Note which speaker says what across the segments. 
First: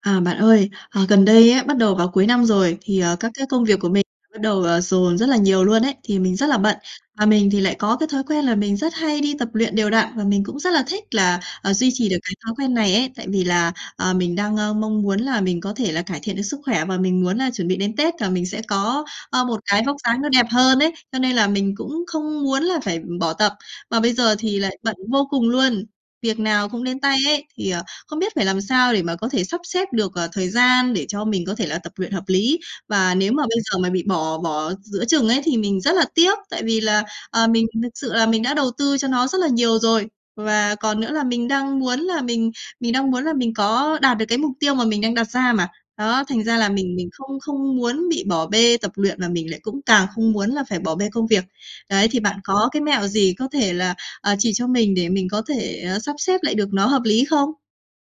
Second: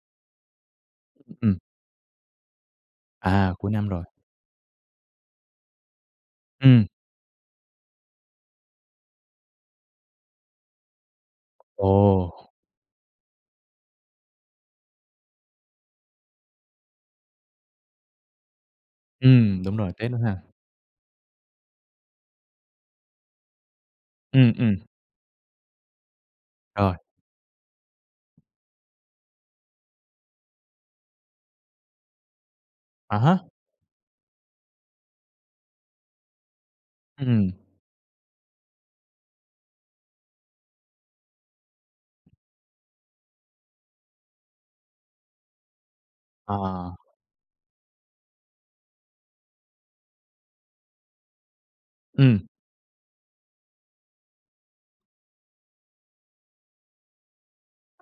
Speaker 1: À, bạn ơi, ờ, gần đây
Speaker 2: Ừm.
Speaker 1: ấy, bắt đầu vào cuối năm rồi thì, ờ, các cái
Speaker 2: À,
Speaker 1: công
Speaker 2: cuối
Speaker 1: việc
Speaker 2: năm
Speaker 1: của
Speaker 2: rồi.
Speaker 1: mình bắt đầu, ờ, dồn rất là nhiều luôn ấy, thì mình rất là bận.
Speaker 2: Ừm.
Speaker 1: Và mình thì lại có cái thói quen là mình rất hay đi tập luyện đều đặn và mình cũng rất là thích là, ờ,
Speaker 2: r
Speaker 1: duy trì được cái
Speaker 2: Ồ!
Speaker 1: thói quen này ấy. Tại vì là, ờ, mình đang, à, mong muốn là mình có thể là cải thiện được sức khỏe và mình muốn là chuẩn bị đến Tết là mình sẽ có, ờ, một
Speaker 2: Ừm, đúng
Speaker 1: cái
Speaker 2: rồi,
Speaker 1: vóc
Speaker 2: Tết nữa
Speaker 1: dáng nó
Speaker 2: ha.
Speaker 1: đẹp hơn ấy, cho nên là mình cũng không muốn là phải bỏ tập. Mà bây giờ
Speaker 2: Ừm,
Speaker 1: thì
Speaker 2: ừm.
Speaker 1: lại bận vô cùng luôn, việc nào cũng
Speaker 2: Rồi.
Speaker 1: đến tay ấy, thì, ờ, không biết phải làm sao để mà có thể sắp xếp được, ờ, thời gian để cho mình có thể là tập luyện hợp lý. Và
Speaker 2: À
Speaker 1: nếu mà
Speaker 2: há.
Speaker 1: bây giờ mà bị bỏ bỏ giữa chừng ấy, thì mình rất là tiếc, tại vì là, ờ,
Speaker 2: Ừm.
Speaker 1: mình thực sự là mình đã đầu tư cho nó rất là nhiều rồi. Và còn nữa là mình đang muốn là mình mình đang muốn là mình có đạt được cái mục tiêu mà mình đang đặt ra mà. Đó, thành ra là
Speaker 2: Ờ.
Speaker 1: mình mình không không muốn bị bỏ bê tập luyện và mình lại cũng càng không muốn là phải bỏ bê công việc. Đấy, thì bạn
Speaker 2: Ừm.
Speaker 1: có cái mẹo gì có thể là, à, chỉ cho mình để mình có thể, ờ, sắp xếp lại được nó hợp lý không?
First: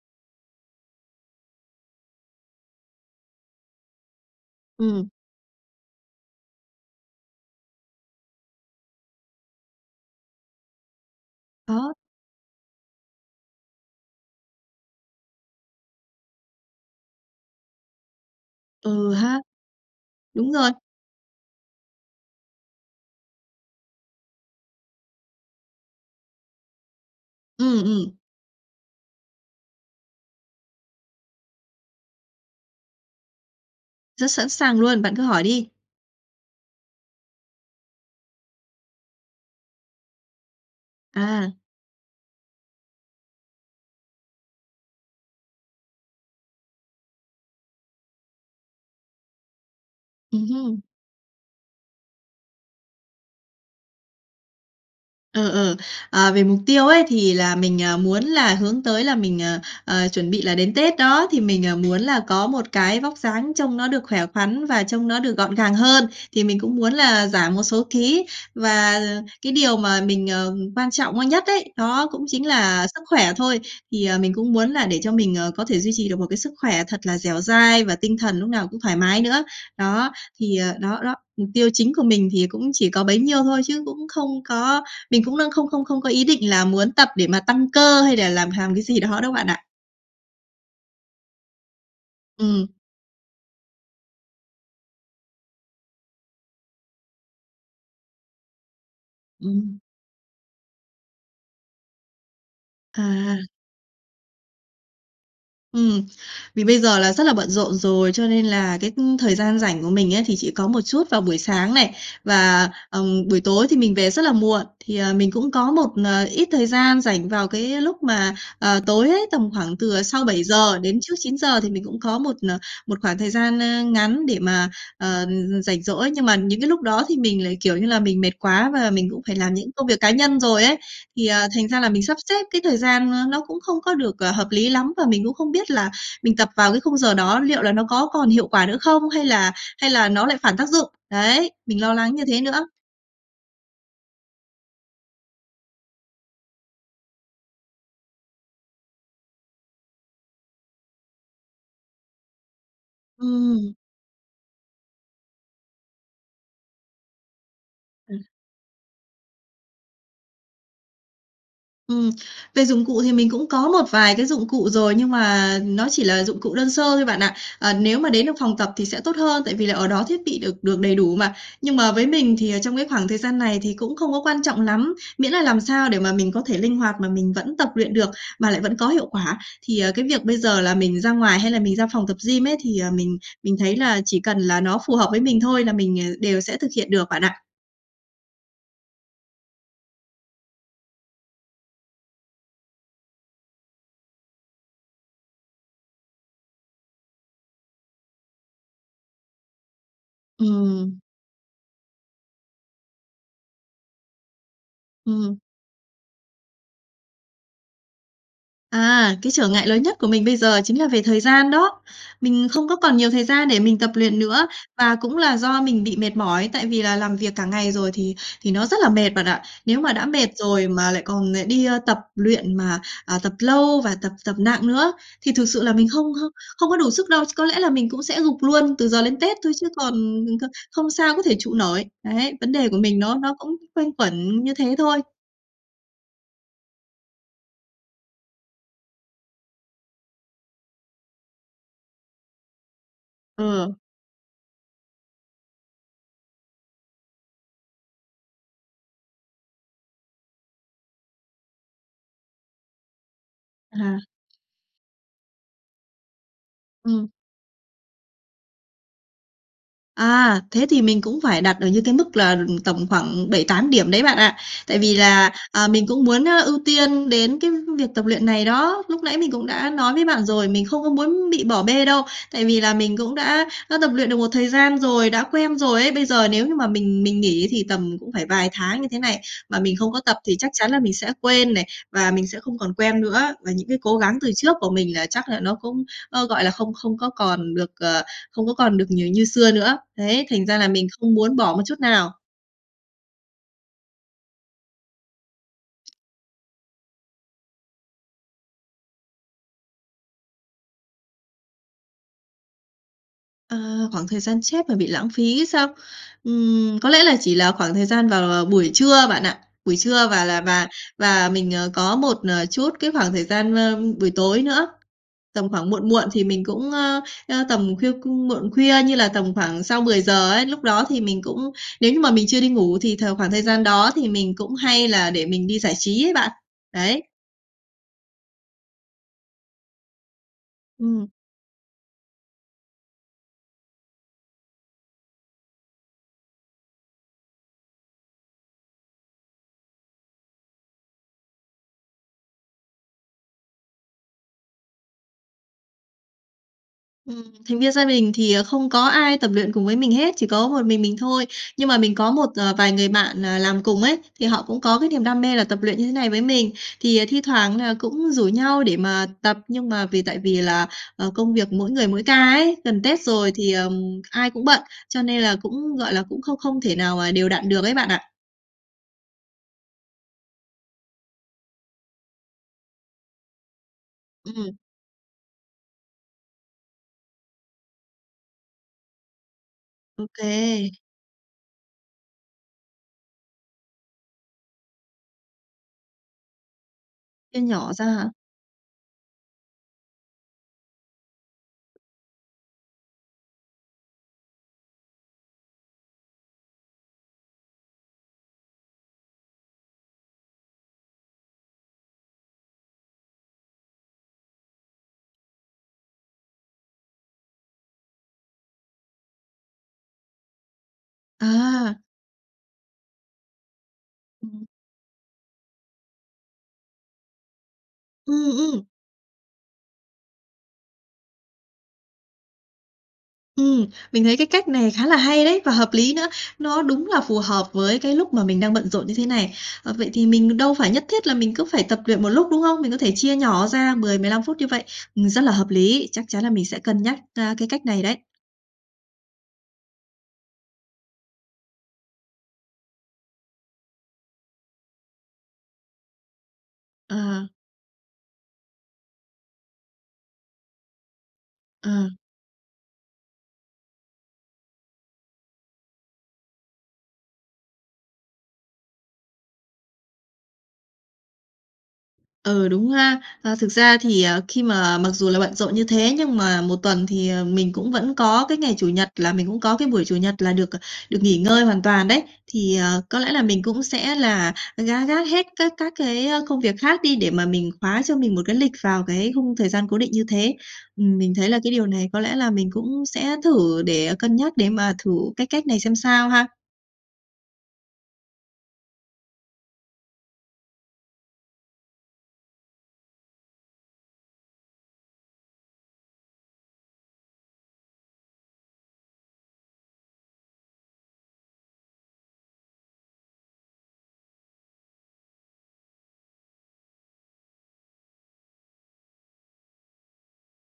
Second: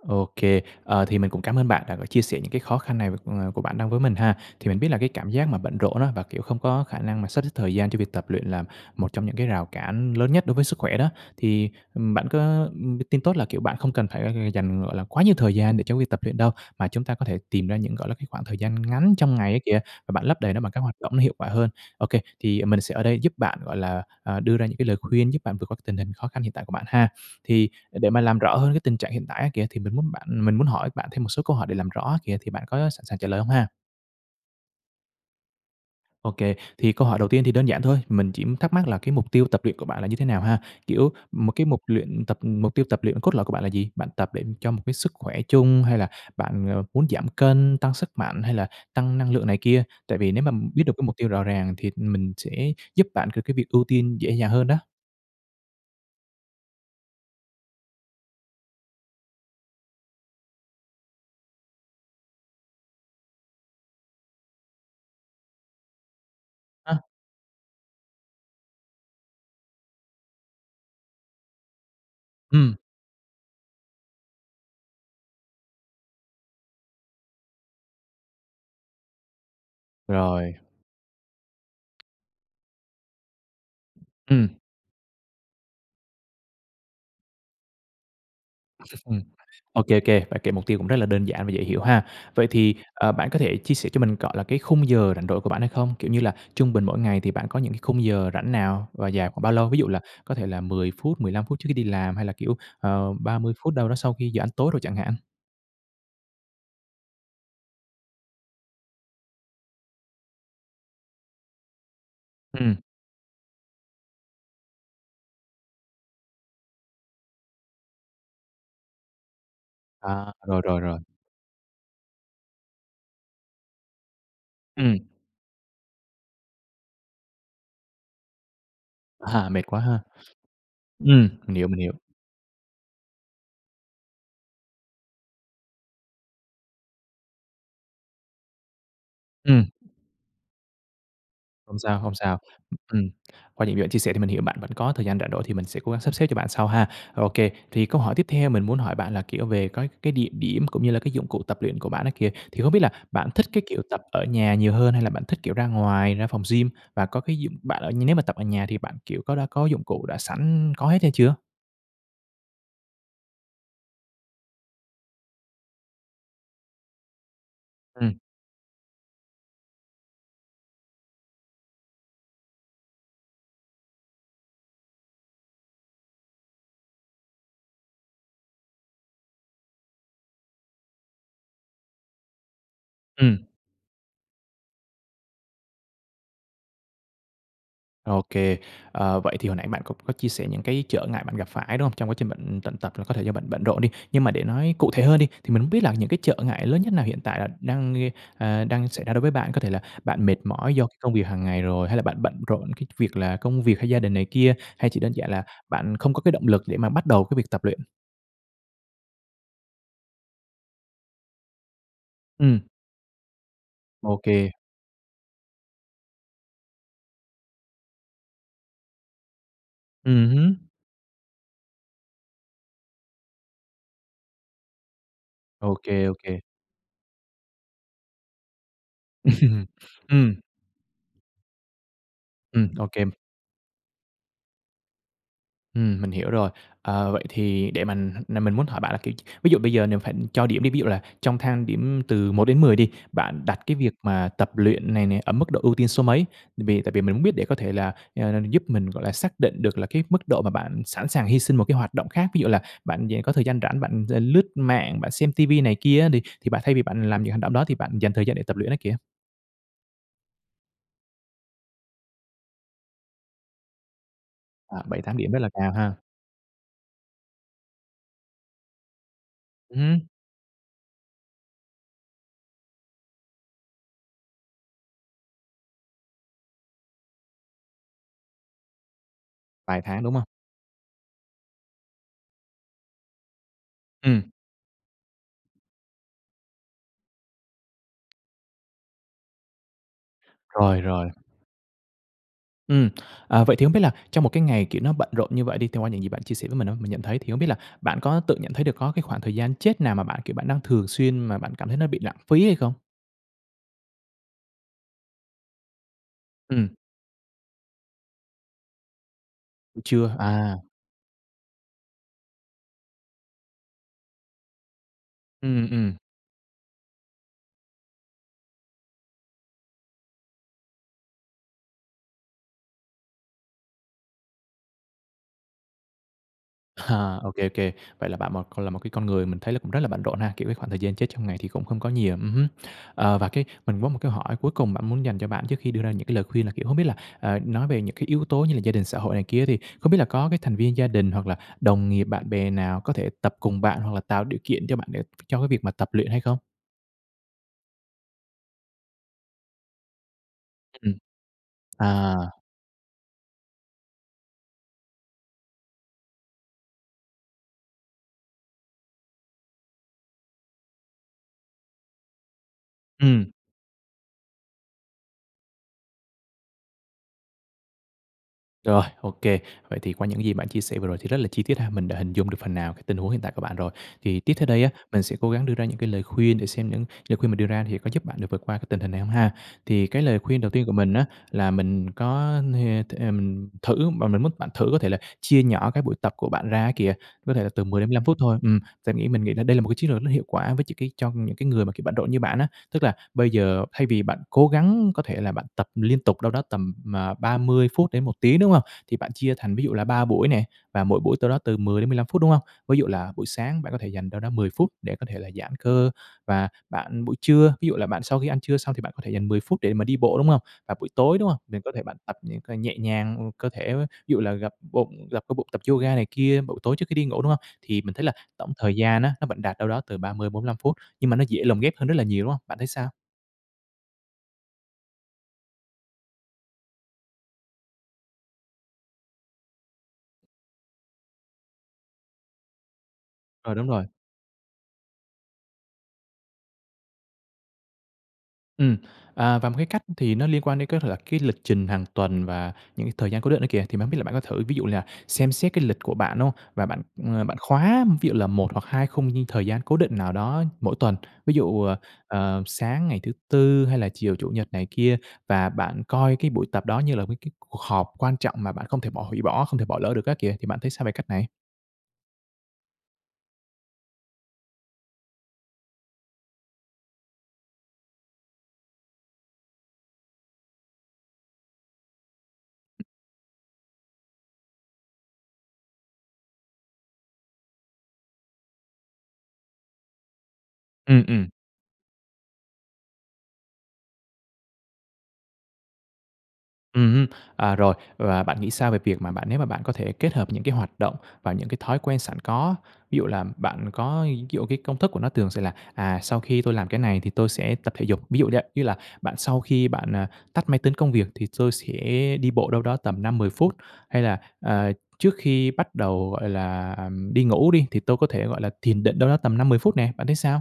Speaker 2: OK. Ờ, thì mình cũng cám ơn bạn đã có chia sẻ những cái khó khăn này, ờ, của bạn đang với mình ha. Thì mình biết là cái
Speaker 1: Ừm.
Speaker 2: cảm giác mà bận rộn á, và, kiểu, không có khả năng mà sắp xếp thời gian cho việc tập luyện là một trong những cái rào cản lớn nhất đối với sức khỏe đó. Thì,
Speaker 1: Đó.
Speaker 2: ừm, bạn có, ừm, tin tốt là, kiểu, bạn không cần phải dành, gọi là, quá nhiều thời gian để cho việc tập luyện đâu, mà chúng ta có thể tìm ra những, gọi là, cái khoảng thời gian
Speaker 1: Ừ
Speaker 2: ngắn trong
Speaker 1: ha!
Speaker 2: ngày á kìa, và bạn lấp
Speaker 1: Đúng
Speaker 2: đầy nó
Speaker 1: rồi!
Speaker 2: bằng các hoạt động nó hiệu quả hơn. OK, thì mình sẽ ở đây giúp bạn, gọi là, ờ, đưa ra những cái lời khuyên giúp bạn vượt qua tình hình khó khăn hiện tại của bạn ha. Thì
Speaker 1: Ừm,
Speaker 2: để
Speaker 1: ừm.
Speaker 2: mà làm rõ hơn cái tình trạng hiện tại á kìa, thì mình muốn bạn mình muốn hỏi bạn thêm một số câu hỏi để làm rõ á kìa, thì bạn có sẵn sàng trả lời hông ha?
Speaker 1: Rất sẵn sàng luôn, bạn cứ hỏi đi!
Speaker 2: OK, thì câu hỏi đầu tiên thì đơn giản thôi, mình chỉ thắc mắc là cái mục tiêu tập luyện của bạn là như thế nào ha? Kiểu, một
Speaker 1: À.
Speaker 2: cái mục luyện tập mục tiêu tập luyện cốt lõi của bạn là gì? Bạn tập để cho một cái sức khỏe chung hay là bạn muốn giảm cân, tăng sức mạnh hay là tăng năng lượng này kia? Tại vì nếu
Speaker 1: Ừm
Speaker 2: mà, ừm,
Speaker 1: hứm.
Speaker 2: biết được cái mục tiêu rõ ràng thì mình sẽ giúp bạn cược cái việc ưu tiên dễ dàng hơn đó.
Speaker 1: Ừ, ừ. Ờ, về mục tiêu ấy, thì là mình, ờ, muốn là hướng tới là mình, ờ, ờ, chuẩn bị là đến Tết đó, thì mình, ờ, muốn là có một cái vóc dáng trông nó được khỏe khoắn và trông nó được gọn gàng hơn, thì mình cũng muốn
Speaker 2: Ơ!
Speaker 1: là giảm một số ký. Và cái điều mà mình, ờ, quan trọng, ơ, nhất ấy, đó cũng chính
Speaker 2: Ừm.
Speaker 1: là sức khỏe thôi. Thì, ờ, mình cũng muốn là để cho mình, ờ, có thể duy trì được một cái sức khỏe thật là dẻo dai và tinh thần lúc nào cũng thoải mái nữa. Đó,
Speaker 2: Rồi.
Speaker 1: thì, ờ đó, đó, mục tiêu chính của mình thì cũng chỉ có bấy nhiêu thôi chứ cũng không
Speaker 2: Ừm.
Speaker 1: có mình cũng đang không không không có ý định là muốn tập để mà tăng cơ hay là làm hàm cái gì
Speaker 2: Ừm,
Speaker 1: đó đâu, bạn ạ.
Speaker 2: OK, OK, bạn kể mục tiêu cũng rất là đơn giản và dễ hiểu ha. Vậy
Speaker 1: Ừm.
Speaker 2: thì, ờ, bạn có thể chia sẻ cho mình, gọi là, cái khung giờ rảnh rỗi của bạn hay không? Kiểu như là trung bình mỗi ngày thì bạn có những cái khung giờ rảnh nào và dài khoảng bao lâu?
Speaker 1: Ừm.
Speaker 2: Ví dụ là có thể là 10 phút, 15 phút trước khi đi làm, hay là, kiểu, ờ, ba
Speaker 1: À.
Speaker 2: mươi phút đâu đó sau khi giờ ăn tối đồ chẳng hạn.
Speaker 1: Ừm. Vì bây giờ là rất là bận rộn rồi, cho nên là cái thời gian rảnh của mình ấy thì chỉ có một chút vào buổi sáng này, và,
Speaker 2: Ừm.
Speaker 1: ừm, buổi tối thì mình về rất là muộn. Thì, ờ, mình cũng có một, ờ, ít thời gian rảnh vào cái lúc mà, ờ, tối ấy, tầm khoảng từ, à, sau
Speaker 2: À,
Speaker 1: bảy
Speaker 2: rồi,
Speaker 1: giờ
Speaker 2: rồi,
Speaker 1: đến
Speaker 2: rồi.
Speaker 1: trước 9:00 thì mình cũng có một, ờ, một khoảng thời gian, a, ngắn để mà,
Speaker 2: Ừm.
Speaker 1: ờ, ừm, ừm, rảnh rỗi. Nhưng mà những cái lúc đó thì mình lại, kiểu như là, mình mệt quá và mình cũng phải
Speaker 2: À,
Speaker 1: làm
Speaker 2: mệt
Speaker 1: những
Speaker 2: quá
Speaker 1: công
Speaker 2: ha.
Speaker 1: việc cá nhân rồi ấy, thì,
Speaker 2: Ừm,
Speaker 1: ờ,
Speaker 2: mình hiểu,
Speaker 1: thành
Speaker 2: mình
Speaker 1: ra là
Speaker 2: hiểu.
Speaker 1: mình sắp xếp cái thời gian, ơ, nó cũng không có được, ờ, hợp lý lắm và mình cũng không biết là mình tập vào cái khung giờ đó liệu là nó có còn hiệu quả nữa không, hay là
Speaker 2: Ừm.
Speaker 1: hay là nó lại phản tác dụng? Đấy,
Speaker 2: Không
Speaker 1: mình lo
Speaker 2: sao, không
Speaker 1: lắng như
Speaker 2: sao.
Speaker 1: thế nữa.
Speaker 2: Ừm, qua những gì bạn chia sẻ thì mình hiểu bạn vẫn có thời gian rảnh rỗi thì mình sẽ cố gắng sắp xếp cho bạn sau ha. Ô kê, thì câu hỏi tiếp theo mình muốn hỏi bạn là, kiểu, về cái cái địa điểm, cũng như là cái dụng cụ tập luyện của bạn đó kìa, thì không biết là bạn thích cái
Speaker 1: Ừm.
Speaker 2: kiểu tập ở nhà nhiều hơn, hay là bạn thích, kiểu, ra ngoài, ra phòng gym và có cái dụng bạn ở nhưng nếu mà
Speaker 1: [unintelligible]
Speaker 2: tập ở nhà thì bạn, kiểu, có đã có dụng cụ, đã sẵn có hết hay chưa?
Speaker 1: Ừm. Về dụng cụ thì mình cũng có một vài cái dụng cụ rồi, nhưng mà nó chỉ là dụng cụ đơn sơ thôi bạn ạ. Ờ, nếu mà
Speaker 2: Ừm.
Speaker 1: đến được phòng tập thì sẽ tốt hơn, tại vì là ở đó thiết bị được được đầy đủ mà, nhưng mà với mình thì, ờ, trong cái khoảng thời gian này thì cũng không có quan trọng lắm, miễn là làm sao để mà mình có thể linh hoạt mà mình vẫn tập luyện được, mà lại vẫn có hiệu quả. Thì, ờ, cái việc bây giờ là mình ra ngoài, hay là mình ra phòng tập gym ấy thì, à, mình
Speaker 2: Ừm.
Speaker 1: mình thấy là chỉ cần là nó phù hợp với mình thôi là mình, à, đều sẽ thực hiện được bạn ạ.
Speaker 2: Ô kê, ờ, vậy thì hồi nãy bạn c có chia sẻ những cái trở ngại bạn gặp phải, đúng không? Trong quá trình bạn, ừm, tận tập là có thể cho bạn bận rộn đi. Nhưng mà để nói cụ thể hơn đi, thì mình không biết là những cái trợ ngại lớn nhất nào hiện tại là đang gây ờ, đang xảy ra đối với bạn? Có thể là bạn mệt mỏi do cái
Speaker 1: Ừm.
Speaker 2: công việc hàng ngày rồi, hay là bạn bận rộn cái việc là công việc, hay gia đình này kia, hay chỉ đơn giản
Speaker 1: Ừm.
Speaker 2: là bạn không có cái động lực để mà bắt đầu cái việc tập luyện?
Speaker 1: À, cái trở ngại lớn nhất của mình bây giờ chính là về thời gian đó. Mình
Speaker 2: Ừm.
Speaker 1: không có còn nhiều thời gian để mình tập
Speaker 2: Ô
Speaker 1: luyện nữa,
Speaker 2: kê.
Speaker 1: và cũng là do mình bị mệt mỏi tại vì là làm việc cả ngày rồi thì thì nó rất là mệt bạn ạ. Nếu mà đã mệt
Speaker 2: Ừm hứm.
Speaker 1: rồi mà lại còn lại đi, ơ, tập luyện mà, ờ, tập lâu và tập tập nặng nữa, thì thực sự là
Speaker 2: Ô
Speaker 1: mình không
Speaker 2: kê, ô
Speaker 1: không
Speaker 2: kê.
Speaker 1: không có đủ sức đâu. Ch có lẽ là mình cũng sẽ gục luôn từ giờ đến Tết thôi, chứ còn,
Speaker 2: Ừm.
Speaker 1: ừm, cơ không sao có thể trụ nổi. Đấy, vấn
Speaker 2: Ừm,
Speaker 1: đề của
Speaker 2: ô
Speaker 1: mình
Speaker 2: kê.
Speaker 1: nó nó cũng quanh quẩn như thế thôi.
Speaker 2: Ừm, mình hiểu rồi. Ờ, vậy thì để mình nà mình muốn hỏi bạn là, kiểu, ví dụ bây giờ nếu phải cho điểm đi, ví dụ là trong thang điểm từ 1-10 đi, bạn đặt cái
Speaker 1: Ừ.
Speaker 2: việc mà tập luyện này nè ở mức độ ưu tiên số mấy? Tại vì tại vì mình muốn biết để có thể là, à, giúp mình, gọi là, xác định được là cái mức độ mà bạn sẵn sàng hi sinh một cái hoạt động khác, ví dụ là bạn dạng có thời gian rảnh
Speaker 1: À.
Speaker 2: bạn l l lướt mạng, bạn xem ti vi này kia á đi thì bạn thay vì
Speaker 1: Ừm.
Speaker 2: bạn làm những hành động đó thì bạn dành thời gian để tập luyện á kìa.
Speaker 1: À, thế thì mình cũng phải đặt ở những cái mức là, ừm, tầm khoảng 7, 8 điểm đấy bạn ạ, tại
Speaker 2: À,
Speaker 1: vì
Speaker 2: 7-8
Speaker 1: là,
Speaker 2: điểm rất là
Speaker 1: ờ,
Speaker 2: cao
Speaker 1: mình
Speaker 2: ha?
Speaker 1: cũng muốn, ơ, ưu tiên đến cái việc tập luyện này đó. Lúc nãy mình cũng đã nói với
Speaker 2: Ừm.
Speaker 1: bạn rồi, mình không có muốn bị bỏ bê đâu, tại vì là mình cũng đã đã tập luyện được một thời gian rồi, đã quen rồi ấy. Bây giờ nếu như mà mình mình nghỉ thì tầm cũng phải vài tháng như thế này, mà mình
Speaker 2: Vài
Speaker 1: không có
Speaker 2: tháng, đúng
Speaker 1: tập
Speaker 2: hông?
Speaker 1: thì chắc chắn là mình sẽ quên này và mình sẽ không còn quen nữa. Và những cái cố gắng
Speaker 2: Ừm.
Speaker 1: từ trước của mình là chắc là nó cũng, ơ, gọi là, không không có còn được, ờ không có còn được nhiều như xưa nữa. Đấy, thành ra là
Speaker 2: Rồi,
Speaker 1: mình
Speaker 2: rồi.
Speaker 1: không muốn bỏ một chút nào.
Speaker 2: Ừm. Ờ, vậy thì không biết là trong một cái ngày, kiểu, nó bận rộn như vậy đi, thì qua những gì bạn chia sẻ với mình á, mình nhận thấy thì không biết là bạn có tự nhận thấy được có cái khoảng thời gian chết nào mà bạn, kiểu, bạn đang thường xuyên mà bạn cảm thấy nó bị lãng phí hay không?
Speaker 1: Ờ, khoảng thời gian chết mà bị lãng phí sao?
Speaker 2: Ừm.
Speaker 1: Ừm, có lẽ là chỉ là khoảng thời gian vào, ờ, buổi trưa bạn ạ, buổi
Speaker 2: Ừm,
Speaker 1: trưa
Speaker 2: trưa.
Speaker 1: và là
Speaker 2: À.
Speaker 1: và và mình, ờ, có một, ờ, chút cái khoảng thời gian, ơ, buổi tối nữa. Tầm
Speaker 2: Ừm,
Speaker 1: khoảng muộn
Speaker 2: ừm.
Speaker 1: muộn thì mình cũng ơ, ơ, tầm khuya cung muộn khuya như là tầm khoảng sau 10:00 ấy, lúc đó thì mình cũng nếu như mà mình chưa đi ngủ thì th khoảng thời gian đó thì mình cũng hay là để mình đi giải trí ấy bạn. Đấy.
Speaker 2: ô kê, ô kê. Vậy là bạn một còn là một cái con người mình thấy cũng rất là bận rộn ha? Kiểu, cái khoảng thời gian chết
Speaker 1: Ừm.
Speaker 2: trong ngày thì cũng không có nhiều, ừm hứm. Ờ, và cái mình có một cái hỏi cuối cùng bạn muốn dành cho bạn trước khi đưa ra những cái lời khuyên là, kiểu, không biết là, ờ, nói về những cái yếu tố như là gia đình, xã hội này kia á, thì không biết là có cái thành viên gia đình hoặc là đồng nghiệp, bạn bè nào có thể tập cùng bạn hoặc là tạo điều kiện cho bạn để cho cái việc mà tập luyện hay không?
Speaker 1: Ừm, thành viên gia đình thì, ờ, không có ai tập luyện cùng với mình hết, chỉ có một mình
Speaker 2: Ừm.
Speaker 1: mình thôi. Nhưng mà mình có
Speaker 2: À.
Speaker 1: một, ờ, vài người bạn, ờ, làm cùng ấy, thì họ cũng có cái niềm đam mê là tập luyện như thế này với mình. Thì, ờ, thi thoảng là cũng rủ nhau để mà tập, nhưng mà vì tại vì là, ờ, công việc mỗi người mỗi ca ấy, gần Tết
Speaker 2: Ừm.
Speaker 1: rồi thì, ờm, ai cũng bận, cho nên là cũng, gọi là, cũng không không thể nào mà đều đặn được ấy bạn ạ.
Speaker 2: Rồi, ô kê. Vậy thì qua những gì bạn chia sẻ vừa rồi thì rất là chi tiết ha, mình đã hình dung được phần nào cái tình huống hiện tại của bạn rồi. Thì tiếp theo
Speaker 1: Ừm.
Speaker 2: đây á, mình sẽ cố gắng đưa ra những cái lời khuyên để xem những lời khuyên mình đưa ra thì có giúp bạn được vượt qua cái tình hình này hông ha. Thì cái
Speaker 1: Ô
Speaker 2: lời khuyên đầu tiên
Speaker 1: kê.
Speaker 2: của mình á là mình có ha th ừm, thử và mình muốn bạn thử có thể là chia nhỏ cái buổi tập của bạn ra á kìa, có
Speaker 1: Chia
Speaker 2: thể là từ
Speaker 1: nhỏ
Speaker 2: 10
Speaker 1: ra
Speaker 2: đến 15
Speaker 1: hả?
Speaker 2: phút thôi. Ừm, và nghĩ mình nghĩ đây là một cái chiến lược nó hiệu quả với cho cái cho những cái người mà, kiểu, bận rộn như bạn á. Tức là bây giờ thay vì bạn cố gắng có thể là bạn tập liên tục đâu đó tầm, ờ, 30 phút đến 1 tiếng, đúng hông? Thì bạn chia thành ví dụ là 3 buổi nè, và mỗi buổi tâu đó từ 10 đến 15 phút, đúng hông? Ví dụ là buổi sáng bạn có thể dành đâu đó 10 phút để có thể là giãn cơ và bạn buổi trưa, ví dụ là bạn sau khi ăn trưa xong thì bạn có thể dành 10 phút để mà đi bộ, đúng hông? Và buổi tối, đúng hông? Thì có
Speaker 1: À.
Speaker 2: thể bạn tập những cái nhẹ nhàng, ừ, cơ thể ví dụ là
Speaker 1: Ừm.
Speaker 2: gập bụng, gập cơ bụng, tập yoga này kia vào buổi tối trước khi đi ngủ, đúng hông? Thì mình thấy
Speaker 1: Ừ,
Speaker 2: là tổng
Speaker 1: ừm.
Speaker 2: thời gian á nó vẫn đạt đâu đó từ 30-45 phút, nhưng mà nó dễ lồng ghép hơn rất là nhiều, đúng hông? Bạn thấy sao?
Speaker 1: Ừm, mình thấy cái cách này khá là hay đấy, và hợp lý nữa, nó đúng là phù hợp với cái lúc mà mình đang bận rộn như thế này. Ờ, vậy thì mình đâu phải nhất thiết là mình cứ phải tập luyện một lúc, đúng không? Mình có thể chia nhỏ
Speaker 2: Rồi, đúng
Speaker 1: ra
Speaker 2: rồi.
Speaker 1: 10, 15 phút như vậy. Ừm, rất là hợp lý, chắc chắn là mình sẽ cân nhắc, a, cái cách này đấy.
Speaker 2: Ừm. À, và một cái cách thì nó liên quan đến cái lật cái lịch trình hàng tuần và những thời gian cố định đó kìa. Thì mình hông biết là bạn có thử, ví dụ như là xem xét cái lịch của bạn, đúng hông? Và bạn, ờ,
Speaker 1: Ờ.
Speaker 2: bạn khóa ví dụ là 1 hoặc 2 khung thời gian cố định nào đó mỗi tuần. Ví dụ, ờ,
Speaker 1: Ờ.
Speaker 2: ờ, sáng ngày thứ Tư hay là chiều Chủ nhật này kia và bạn coi cái buổi tập đó như là cái cái cuộc họp quan trọng mà bạn không thể bỏ hủy bỏ, không thể bỏ lỡ được á kìa, thì bạn thấy sao về cách này?
Speaker 1: Ừ, đúng ha. Ờ, thực ra thì, ờ, khi mà, ờ, mặc dù là bận rộn như thế nhưng mà 1 tuần thì, ờ, mình cũng vẫn có cái ngày Chủ nhật là mình cũng có cái buổi Chủ nhật là được, ờ, được nghỉ ngơi hoàn toàn đấy. Thì, ờ, có lẽ là mình cũng sẽ là gác gác hết các các cái, ơ, công việc khác đi để mà mình khóa cho mình một cái lịch vào cái khung thời gian cố định như thế. Ừm,
Speaker 2: Ừm,
Speaker 1: mình
Speaker 2: ừm.
Speaker 1: thấy là cái điều này có lẽ là mình cũng sẽ thử để cân nhắc, để mà thử cái cách này xem sao ha.
Speaker 2: Ừm hứm, à, rồi, và bạn nghĩ sao về việc mà bạn nếu mà bạn có thể kết hợp những cái hoạt động và những cái thói quen sẵn có, ví dụ là bạn có ví dụ cái công thức của nó thường sẽ là, "À, sau khi tôi làm cái này thì tôi sẽ tập thể dục", ví dụ vậy, như là bạn sau khi bạn, ờ, tắt máy tính công việc thì tôi sẽ đi bộ đâu đó tầm 5-10 phút, hay là, à, trước khi bắt đầu, gọi là, đi ngủ đi thì tôi có thể, gọi là, thiền định đâu đó tầm 5-10 phút nè, bạn thấy sao?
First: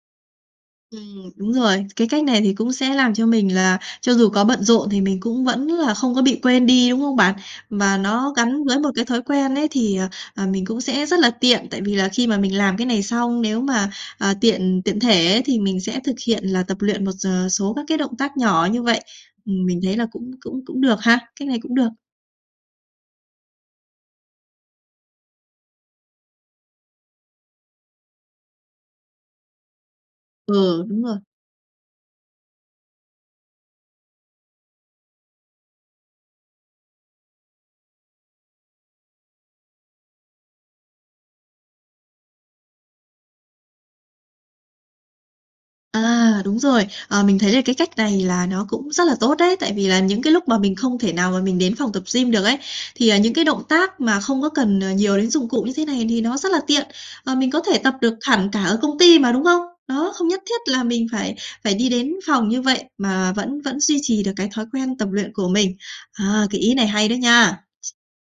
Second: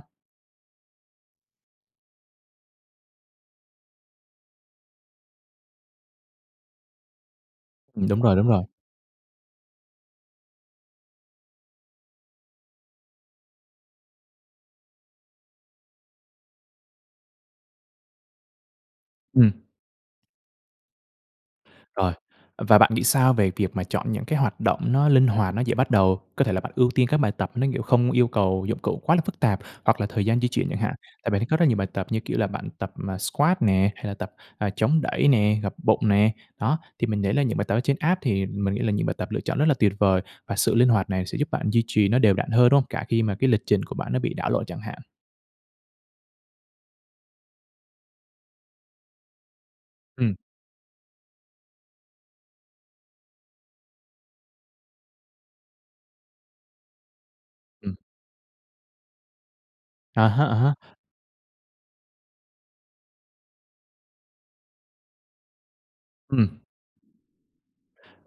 Speaker 1: Ừm, đúng rồi. Cái cách này thì cũng sẽ làm cho mình là cho dù có bận rộn thì mình cũng vẫn là không có bị quên đi, đúng không bạn? Và
Speaker 2: Ừm, đúng
Speaker 1: nó
Speaker 2: rồi, đúng
Speaker 1: gắn
Speaker 2: rồi.
Speaker 1: với một cái thói quen ấy thì, ờ, mình cũng sẽ rất là tiện, tại vì là khi mà mình làm cái này xong, nếu mà, ờ, tiện tiện thể ấy thì mình sẽ thực hiện là tập luyện một giờ số các cái động tác nhỏ như vậy.
Speaker 2: Ừm.
Speaker 1: Mình thấy là cũng cũng cũng được ha, cách này cũng được.
Speaker 2: Rồi. Và bạn nghĩ sao về việc mà chọn những cái hoạt động nó linh hoạt, nó dễ bắt đầu? Có thể là bạn ưu tiên các bài tập nó, kiểu, không yêu cầu dụng cụ quá là phức tạp hoặc là thời gian di chuyển chẳng
Speaker 1: Ừ,
Speaker 2: hạn.
Speaker 1: đúng rồi.
Speaker 2: Tại mình thấy có rất là nhiều bài tập như kiểu là bạn tập squat nè, hay là tập, ờ, chống đẩy nè, gập bụng nè. Đó, thì mình thấy là những bài tập ở trên app thì mình nghĩ là những bài tập lựa chọn rất là tuyệt vời, và sự linh hoạt này sẽ giúp bạn duy trì nó đều đặn hơn, đúng hông? Cả khi mà cái lịch trình của bạn nó bị đảo lộn chẳng hạn.
Speaker 1: À, đúng rồi. Ờ, mình thấy là cái cách này là nó cũng rất là tốt đấy. Tại vì là những cái
Speaker 2: Ừm.
Speaker 1: lúc mà mình không thể nào mà mình đến phòng tập gym được ấy, thì, à, những cái động tác mà không có cần, ờ, nhiều đến dụng cụ như thế này thì nó rất là tiện, ờ, mình có thể tập
Speaker 2: Ừm.
Speaker 1: được hẳn cả ở công ty mà, đúng không? Đó,
Speaker 2: À
Speaker 1: không nhất
Speaker 2: há, à
Speaker 1: thiết
Speaker 2: há.
Speaker 1: là mình phải phải đi đến phòng như vậy, mà vẫn vẫn duy trì được cái thói quen tập luyện của mình. À,
Speaker 2: Ừm.
Speaker 1: cái ý này hay đấy nha!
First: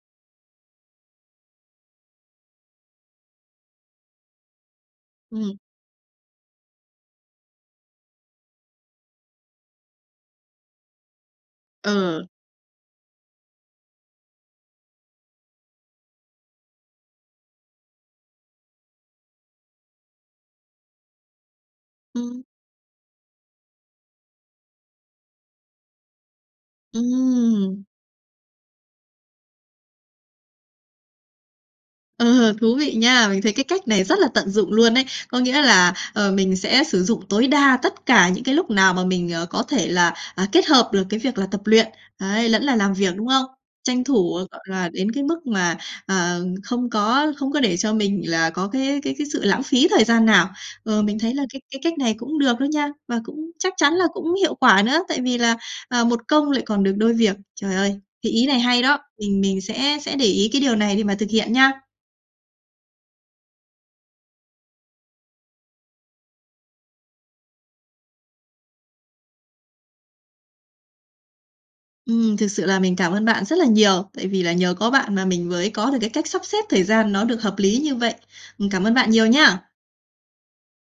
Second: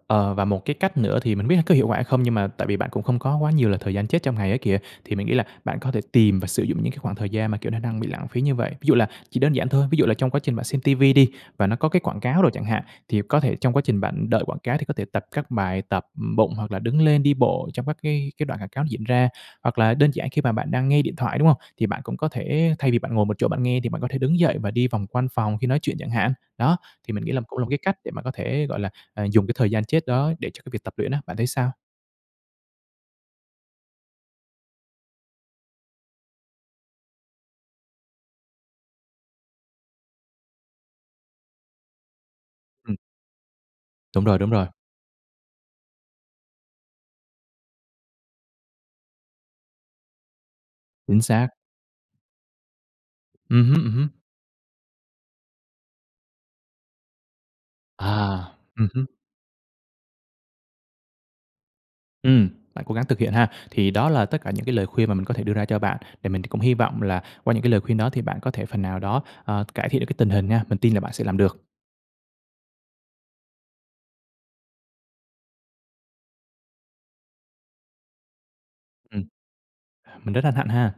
Speaker 2: Ờ, và một cái cách nữa thì mình biết có hiệu quả hay không, nhưng mà tại vì bạn cũng không có quá nhiều là thời gian chết trong ngày ấy kìa, thì mình nghĩ là
Speaker 1: Ừm.
Speaker 2: bạn có thể tìm và sử dụng những cái khoảng thời gian mà, kiểu, nó đang bị lãng phí như vậy. Ví dụ là chỉ đơn giản thôi, ví dụ là trong quá trình bạn xem ti vi đi, và nó có cái quảng
Speaker 1: Ờ.
Speaker 2: cáo đồ chẳng hạn, thì có thể trong quá trình bạn đợi quảng cáo thì có thể tập các bài tập bụng, hoặc là đứng lên đi bộ trong các cái cái đoạn quảng cáo diễn ra. Hoặc là đơn giản khi mà bạn đang nghe điện thoại, đúng hông? Thì bạn cũng có
Speaker 1: Ừm.
Speaker 2: thể thay vì bạn ngồi một chỗ bạn nghe, thì bạn có thể đứng dậy và đi vòng quanh phòng khi nói chuyện chẳng hạn. Đó, thì mình nghĩ là cũng là một cái
Speaker 1: Ừm.
Speaker 2: cách để bạn có thể, gọi là, à, dùng cái thời gian chết đó để cho cái việc tập luyện á, bạn thấy sao?
Speaker 1: Ờ, thú vị nha! Mình thấy cái cách này rất là tận dụng luôn ấy. Có nghĩa là, ờ, mình sẽ sử dụng tối đa tất cả những cái lúc nào mà mình, ờ, có thể là, à, kết hợp được cái việc là tập luyện, ấy, lẫn là làm
Speaker 2: Ừm.
Speaker 1: việc, đúng không? Tranh
Speaker 2: Đúng
Speaker 1: thủ,
Speaker 2: rồi, đúng
Speaker 1: gọi
Speaker 2: rồi.
Speaker 1: là, đến cái mức mà, ờ, không có không có để cho mình là có cái cái cái sự lãng phí thời gian nào. Ờ, mình
Speaker 2: Chính
Speaker 1: thấy là
Speaker 2: xác.
Speaker 1: cái cái cách này cũng được đó nha, và cũng
Speaker 2: Ừm
Speaker 1: chắc
Speaker 2: hứm, ừm
Speaker 1: chắn là
Speaker 2: hứm.
Speaker 1: cũng hiệu quả nữa, tại vì là, à, một công lại còn được đôi việc. Trời ơi! Thì ý
Speaker 2: À,
Speaker 1: này hay
Speaker 2: ừm
Speaker 1: đó,
Speaker 2: hứm.
Speaker 1: mình mình sẽ sẽ để ý cái điều này để mà thực hiện nha!
Speaker 2: Ừm, bạn cố gắng thực hiện ha. Thì đó là tất cả những cái lời khuyên mà mình có thể đưa ra cho bạn. Thì mình cũng hy vọng là qua những cái lời khuyên đó thì bạn có thể phần nào đó, ờ, cải thiện được cái tình hình nha, mình tin là bạn sẽ làm được.
Speaker 1: Ừm, thực sự là mình cảm ơn bạn rất là nhiều, tại vì là nhờ có bạn mà mình mới có được cái cách sắp xếp thời gian nó được hợp lý như vậy. Ừm, cảm ơn bạn
Speaker 2: Ừm.
Speaker 1: nhiều nha!
Speaker 2: Mình rất hân hạnh ha!